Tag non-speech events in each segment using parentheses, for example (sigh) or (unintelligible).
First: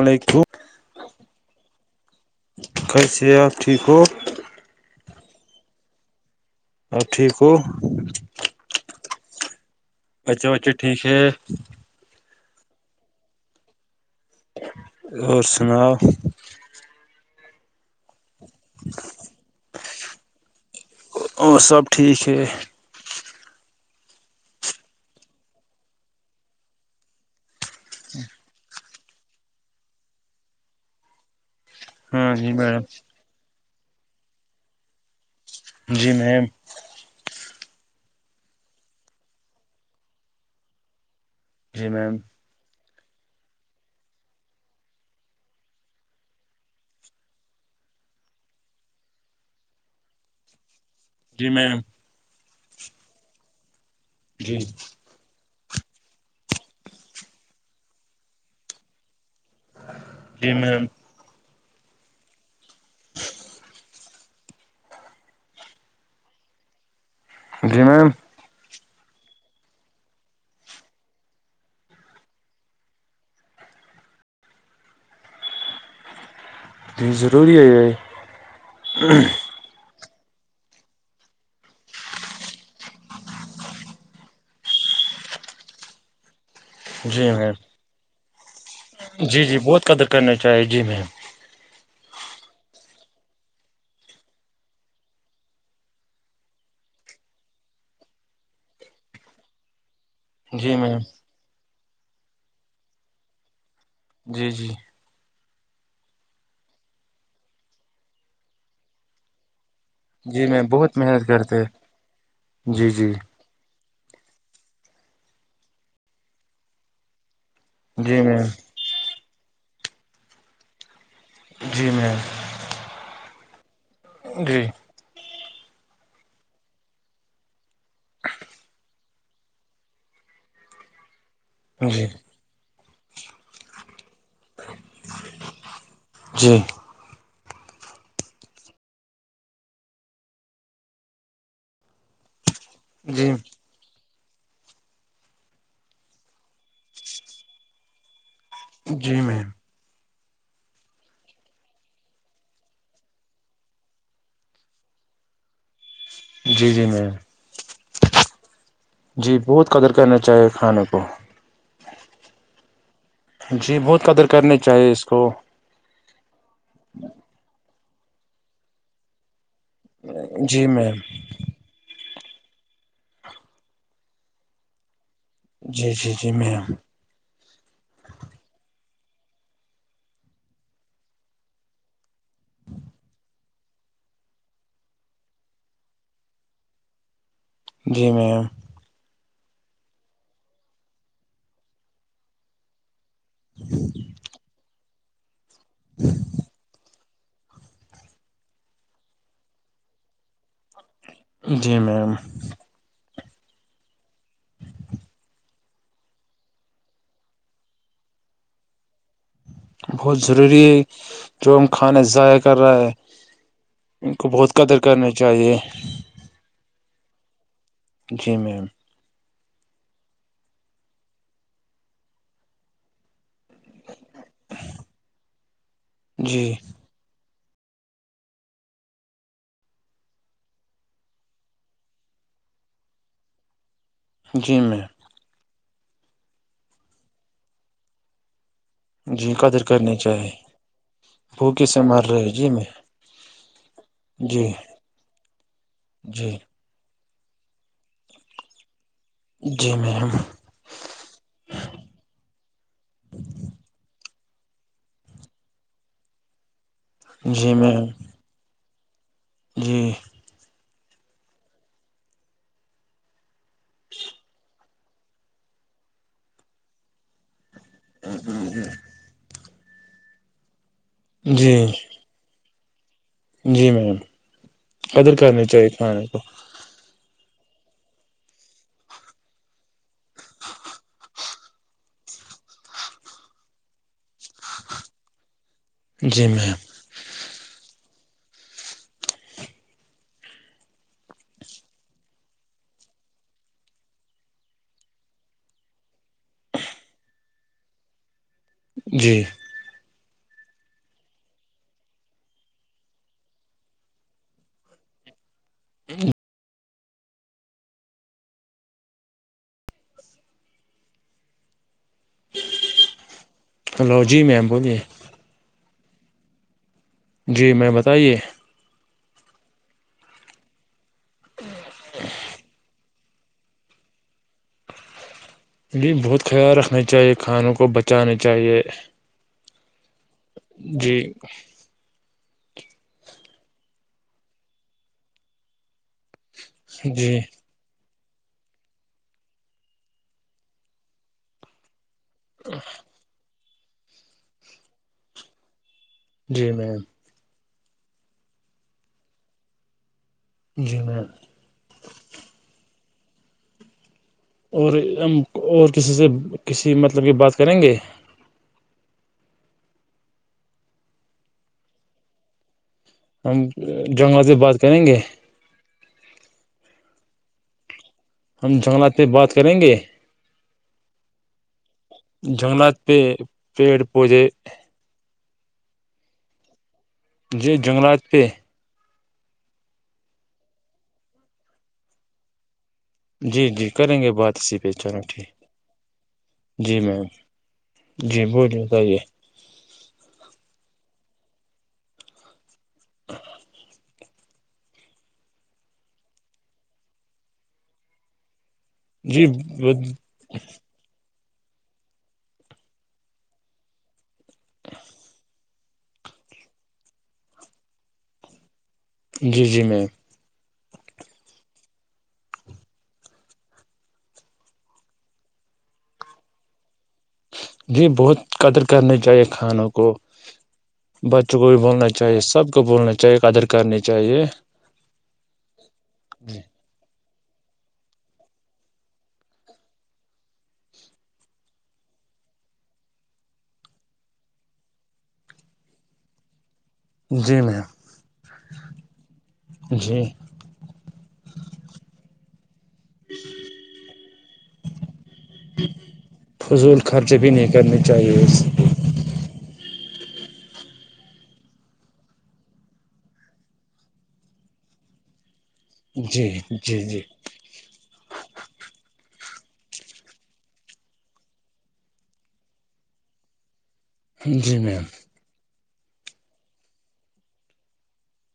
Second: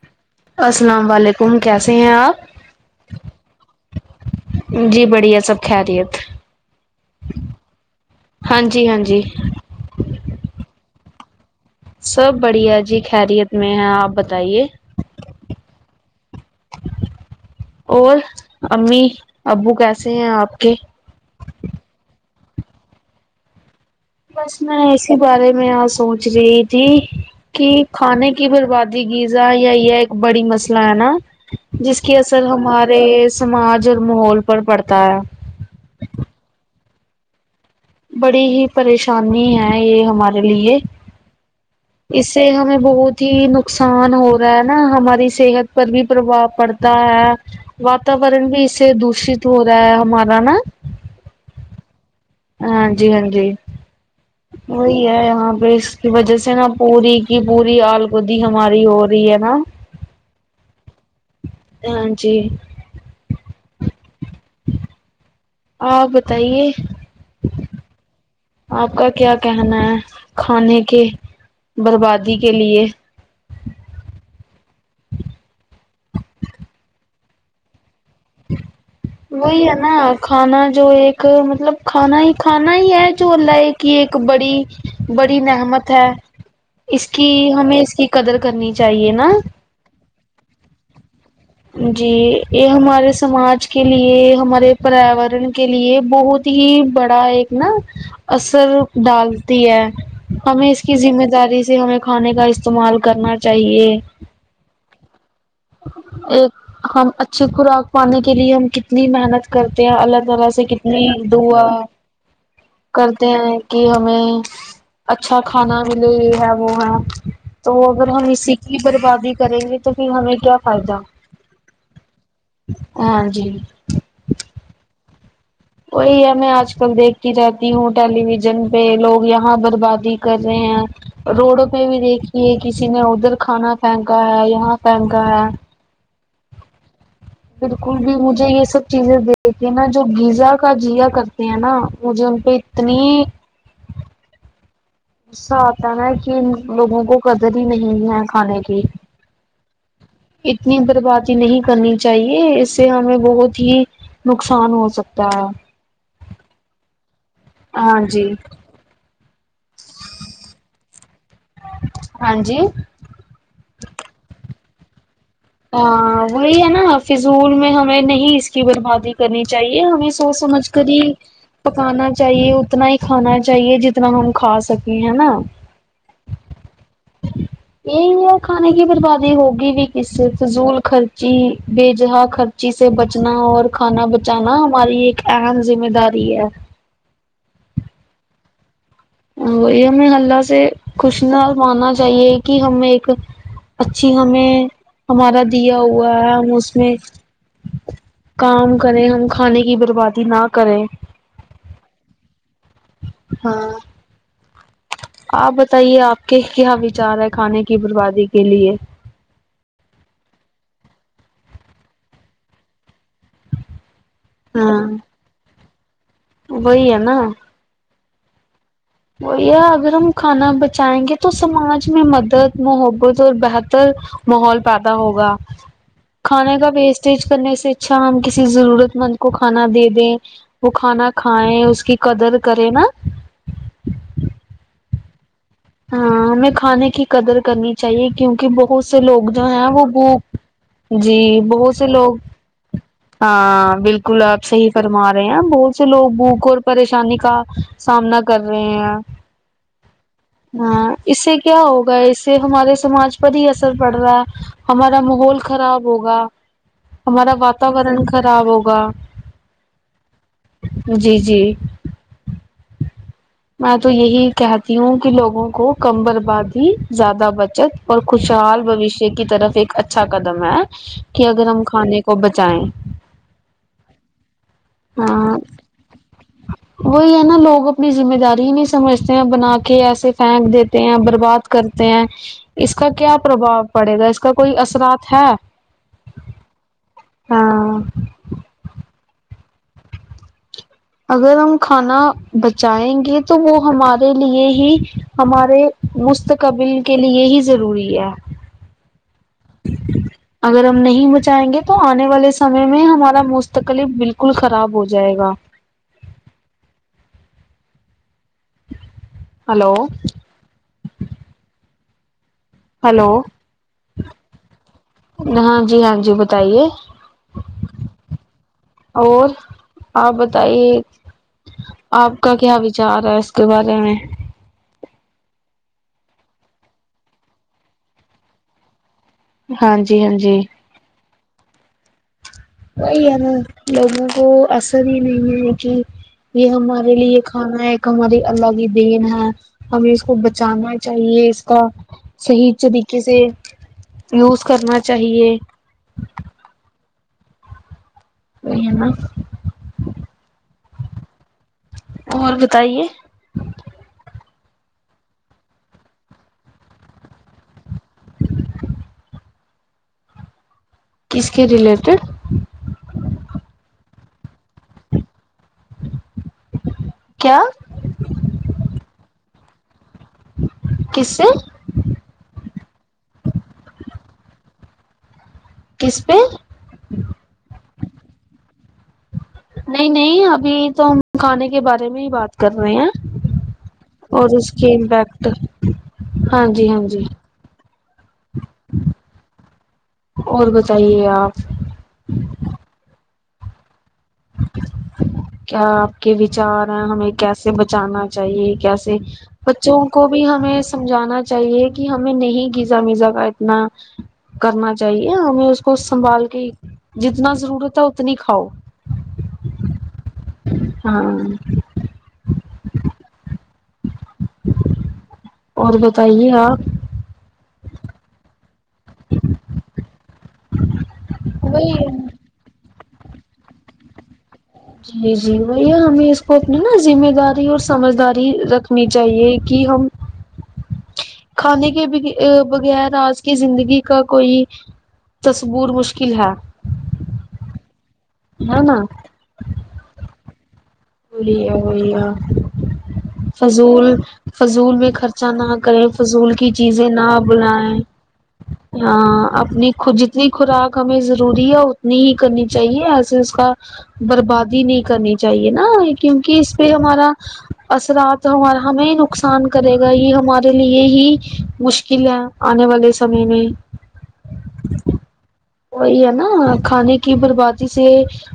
وعلیکم السلام علیکم کیسے ہیں آپ کیسے آپ ٹھیک ہو جی بڑھیا سب کریت آپ ٹھیک ہو ہاں جی ہاں جی اچھا بچھا ٹھیک ہے سب بڑھیا جی خیریت میں ہے آپ ب اور سناؤ اور امی ابو کیسے ہیں آپ کے اور سب ٹھیک ہے بس میں اسی بارے میں آ سوچ رہی تھی کہ کھانے کی بربادی یزا یا یہ ایک بڑی مسئلہ ہے نا جس کی ہاں اثر جی میڈم ہمارے سماج اور ماحول پر پڑتا ہے جی میم بڑی ہی پریشانی ہے یہ ہمارے لیے جی میم اس سے ہمیں بہت ہی نقصان ہو رہا ہے نا ہماری صحت پر بھی پربھؤ پڑتا ہے واتاورن بھی اس سے دوشت ہو رہا ہے ہمارا نا جی میںیم ہاں جی ہاں جی جی وہ یہاں پہ اس کی وجہ سے نا پوری کی پوری آلگودی ہماری ہو رہی ہے نا جی میں ہاں جی آ بتائیے جی میم آپ کا کیا کہنا ہے کھانے کے بربادی کے لیے جی ضروری ہے بھائی وہی ہے نا کھانا جو ایک مطلب کھانا ہی کھانا ہی ہے جو اللہے کی ایک بڑی بڑی نحمت ہے اس جی کی میم ہمیں اس کی قدر کرنی چاہیے نا جی جی بہت قدر کر کر چاہیے جی میں جی یہ ہمارے سماج کے لیے ہمارے پریاورن کے لیے بہت ہی بڑا ایک نا اثر ڈالتی ہے ہمیں جی اس کی میم ذمہ داری سے ہمیں کھانے کا استعمال کرنا چاہیے جی جی ایک ہم اچھی خوراک پانے کے لیے ہم ک کتنی محنت کرتے ہیں اللہ جی تعالی سے میم بہت کتنی محنت کرتے دعا جی جی کرتے ہیں کہ ہمیں اچھا کھانا ملے یہ ہے وہ ہے تو وہ اگر جی ہم میم اسی کی بربادی کریں گے تو پھر ہمیں کیا فائدہ جی میم (unintelligible) ہاں جی جی وہی ہے میں آج کل دیکھتی رہتی ہوں ٹیلی ویژن پہ لوگ یہاں بربادی کر رہے ہیں روڈ پہ بھی جی دیکھی کسی نے ادھر کھانا پھینکا ہے یہاں پھینکا ہے جی (unintelligible) بالکل بھی مجھے یہ سب چیزیں دیکتی نا جو یزا کا جیا کرتے ہیں نا مجھے ان پہ اتنی جی صہ آتا نا کہ ان لوگوں کو قدر ہی نہیں ہے کھانے کی جی میم اتنی بربادی نہیں کرنی چاہیے اس سے ہمیں بہت ہی نقصان ہو سکتا ہے جی جی میں (unintelligible) ہاں جی جی بہت قدر کرنا چاہیے کھانے کو ہاں جی جی بہت قدر کرنی چاہیے اس کو ہاں وہی ہے نا فضول میں ہمیں نہیں اس کی بربادی کرنی چاہیے ہمیں سوچ جی سمجھ کر میم ہی پکانا چاہیے اتنا ہی کھانا چاہیے جتنا ہم کھا سکیں ہے نا جی جی جی میں یہی ہے کھانے کی بربادی ہوگی بھی کس فضول خرچی بے جہا خرچی سے بچنا اور کھانا بچانا ہماری ایک اہم ذمہ داری ہے جی میم (unintelligible) وہی ہمیں حلہ سے خوشنا ماننا چاہیے کہ ہم ایک اچھی ہمیں ہمارا دیا ہوا ہے ہم اس میں کام کریں ہم کھانے کی بربادی نہ کریں جی میم ہاں (unintelligible) آپ بتائیے آپ کے کیا وچار ہے کھانے کی بربادی کے لیے بہت ضروری ہے جو ہم کھانا ضائع کر رہا ہے ان کو بہت قدر ہاں کرنی چاہیے وہی ہے نا جی میم (unintelligible) وہیا اگر ہم کھانا بچائیں گے تو سماج میں مدد محبت اور بہتر ماحول پیدا ہوگا جی کھانے کا بیسٹ اسٹیج کرنے سے اچھا ہم کسی ضرورت مند کو کھانا دے دیں وہ کھانا کھائیں اس کی قدر کرے نا جی میںیم (unintelligible) ہاں ہمیں کھانے کی قدر کرنی چاہیے کیونکہ بہت سے لوگ جی جو قدر ہیں وہ کرنی بوک چاہیے جی بھوکے بہت سے مر لوگ رہے جی میں (unintelligible) ہاں بالکل آپ جی صحیح فرما رہے ہیں بہت سے لوگ جی بھوک اور پریشانی کا سامنا کر رہے ہیں جی میم ہاں اس سے کیا ہوگا اس سے ہمارے سماج پر ہی اثر پڑ رہا ہے ہمارا ماحول خراب ہوگا ہمارا جی میم واتاورن خراب ہوگا جی (unintelligible) جی جی میں تو یہی کہتی ہوں کہ لوگوں کو کم برباد ہی زیادہ بچت اور خوشحال بوشیہ کی طرف ایک اچھا قدم ہے کہ اگر جی ہم کھانے کو چائےیں جی میم قدر ہاں کرنی چاہیے کھانے کو وہی ہے نا لوگ اپنی ذمہ داری ہی نہیں سمجھتے ہیں بنا کے ایسے پھینک دیتے ہیں برباد کرتے ہیں اس کا کیا پربھؤ پڑے گا اس کا کوئی اثرات ہے جی میم ہاں اگر ہم کھانا بچائیں گے تو وہ ہمارے لیے ہی ہمارے مستقبل کے لیے یہی ضروری ہے جی (unintelligible) اگر ہم نہیں بچائیں گے تو آنے والے سمے میں ہمارا مستقل بالکل خراب ہو جائے گا (unintelligible) ہلو ہلو ہلو جی میم بولیے ہاں جی ہاں جی بتائیے جی میں بتائیے اور آپ بتائیے آپ کا کیا وچار ہے اس کے بارے میں ج بہت خیال رکھنا چاہیے کھانوں کو بچانے چاہیے ہاں جی ہاں جی جی (inaudible) وہی ہے نا لوگوں کو اثر بھی نہیں ہے کہ یہ ہمارے لیے جی یہ کھانا ہے ہماری اللہ کی دین ہے ہمیں اس کو بچانا چاہیے اس کا صحیح طریقے سے یوز کرنا چاہیے جی میم وہ ہے ن میں اور بتائیے اور ہم اور کسی سے کسی مطلب کی بات کریں گے کس کے ریلیٹڈ ہم جنگل سے بات کریں گے کیا ہم جنگلات میں بات کریں گے کس سے جنگلات پہ پیڑ پودے کس پہ جی جنگلات پہ نہیں نہیں ابھی تو ہم کھانے کے بارے میں ہی بات کر رہے ہیں جی جی کریں گے اور بات اس اسی پہ کی چلو امپیکٹ ٹھیک ہاں جی ہاں جی جی بولیے بتائیے اور بتائیے آپ کیا آپ کے وچار ہیں ہمیں کیسے بچانا چاہیے کیسے جی بچوں کو بھی ہمیں سمجھانا چاہیے کہ ہمیں نہیں گیزا میزا کا اتنا کرنا چاہیے ہمیں اس کو سنبھال کے جتنا ضرورت ہے اتنی کھاؤ جی جی میںیم ہاں اور بتائیے آپ جی بہت قدر کرنی چاہیے کھانوں کو بچوں کو بھی وہی بولنا چاہیے سب کو بولنا چاہیے آدر کرنی چاہیے جی جی وہیا ہمیں اس کو اپنی نا ذمہ داری اور سمجھداری رکھنی چاہیے کہ ہم کھانے کے بغیر آج کی زندگی کا کوئی تصبور مشکل ہے جی میںیم ہ نا جی بیا ہویا فضول فضول میں خرچہ نہ کریں فضول کی چیزیں نہ بلائیں جی ہاں اپنی جتنی خوراک ہمیں ضروری ہے اتنی ہی کرنی چاہیے ایسے اس کا بربادی نہیں کرنی چاہیے نا جی کیونکہ اس پہ جی جی ہمارا اثرات ہمارا ہمیں نقصان کرے گا یہ ہمارے لیے ہی مشکل ہے آنے والے سمے میں جی میم وہی ہے نا کھانے کی بربادی سے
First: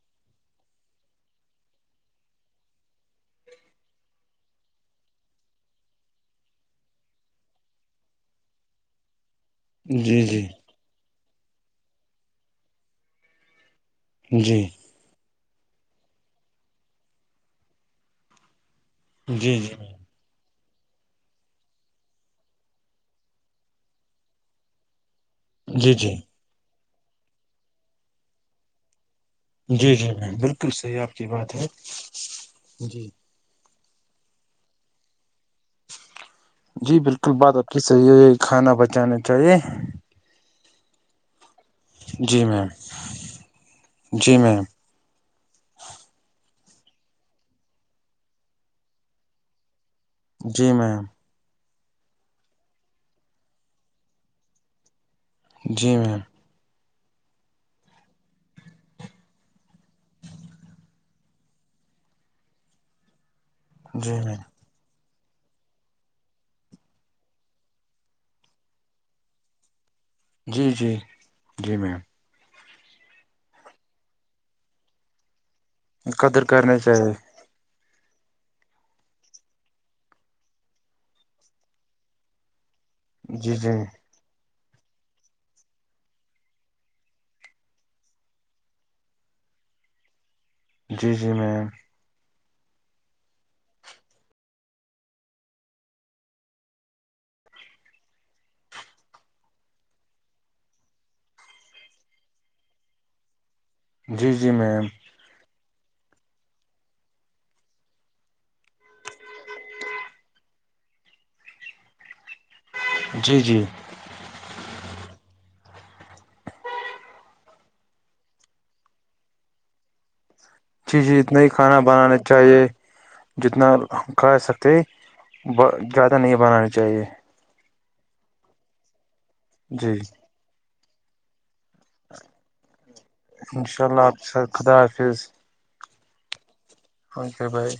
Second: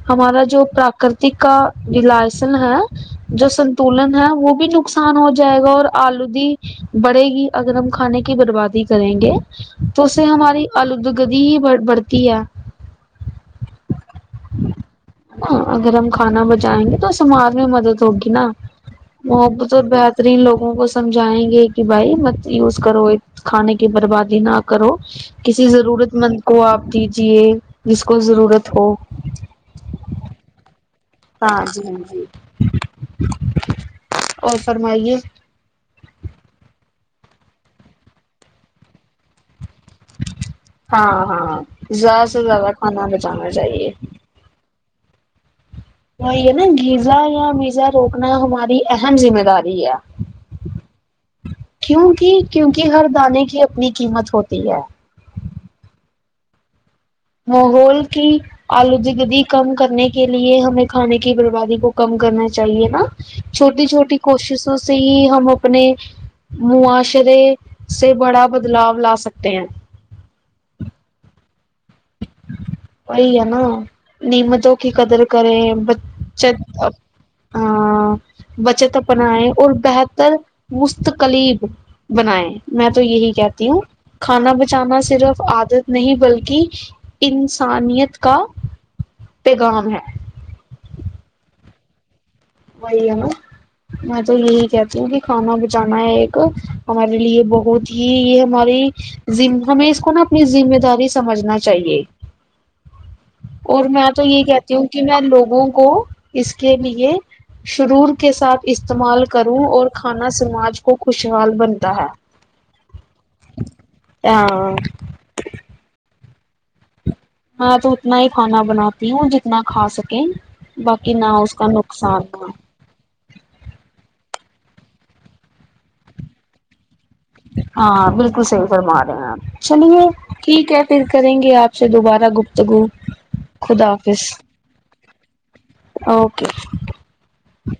ہمارا جو پراکرتک کا ولسن ہے جو سنتولن ہے وہ بھی نقصان ہو جائے گا اور آلودی بڑے گی اگر ہم کھانے کی بربادی کریں گے تو اس جی سے جی ہماری الودگتی ہی ب بڑھتی ہے جی ہ اگر ہم کھانا بچائیں گے تو سمار میں مدد ہوگی نا جی محبت جی اور بہترین لوگوں کو سمجھائیں گے کہ بھائی مت یوز کرو کھانے کی بربادی نہ کرو کسی جی ضرورت جی مند کو آپ دیجیے جس کو ضرورت ہو جی جی میں بالکل صحیح آپ کی بات ہاں ہے جی ہاں جی جی اور فرمائیے جی بالکل بات آپ کی صحیح ہے یہ کھانا بچانا چاہیے ہاں ہاں زیادہ سے جی میم زیادہ کھانا بچانا چاہیے جی میم بی ہے نا گیزا یا میزا روکنا ہماری اہم ذمہ داری ہے جی میم کیوںک کیوںک ہر دانے کی اپنی قیمت ہوتی ہے جی میم محول کی آلودگدی کم کرنے کے لیے ہمیں کھانے کی بربادی کو کم کرنا چاہیے نا چھوٹی جی چھوٹی میم کوششوں سے ہی ہم اپنے معاشرے سے بڑا بدلاؤ لا سکتے ہیں جی جی جی میم وہی ہے نا نعمتوں کی قدر کریں بچ قدر کرنی چاہیے ہ (unintelligible) بچت بنائے اور بہتر مستقلیب بنائے میں تو یہی جی کہتی جی ہوں کھانا بچانا صرف عادت نہیں بلکہ انسانیت کا پیغام ہے جی جی میم وہئی نا میں تو یہی کہتی ہوں کہ کھانا بچانا ہے ایک ہمارے لیے بہت ہی یہ ہماری ہمیں اس کو نا اپنی ذمہ داری سمجھنا چاہیے اور میں تو جی یہ جی کہتی میم ہوں کہ میں لوگوں کو اس کے لیے شرور کے ساتھ استعمال کروں اور کھانا سماج کو خوشحال بنتا ہے (inaudible) جی جی ہاں ہاں تو اتنا ہی کھانا بناتی ہوں جتنا کھا سکیں باقی چیزی نہ اتنا ہی اس کا کھانا بنانا نقصان نہ چاہیے جتنا کھا سکتے زیادہ نہیں بنانانی چاہیے ہاں بالکل صحیح فرما رہے ہیں آپ جی چلیے ٹھیک ہے پھر کریں گے آپ سے دوبارہ گپتگو انشاء خدا اللہ آپ حافظ کے ساتھ خدا حافظ اوکے فون پریائی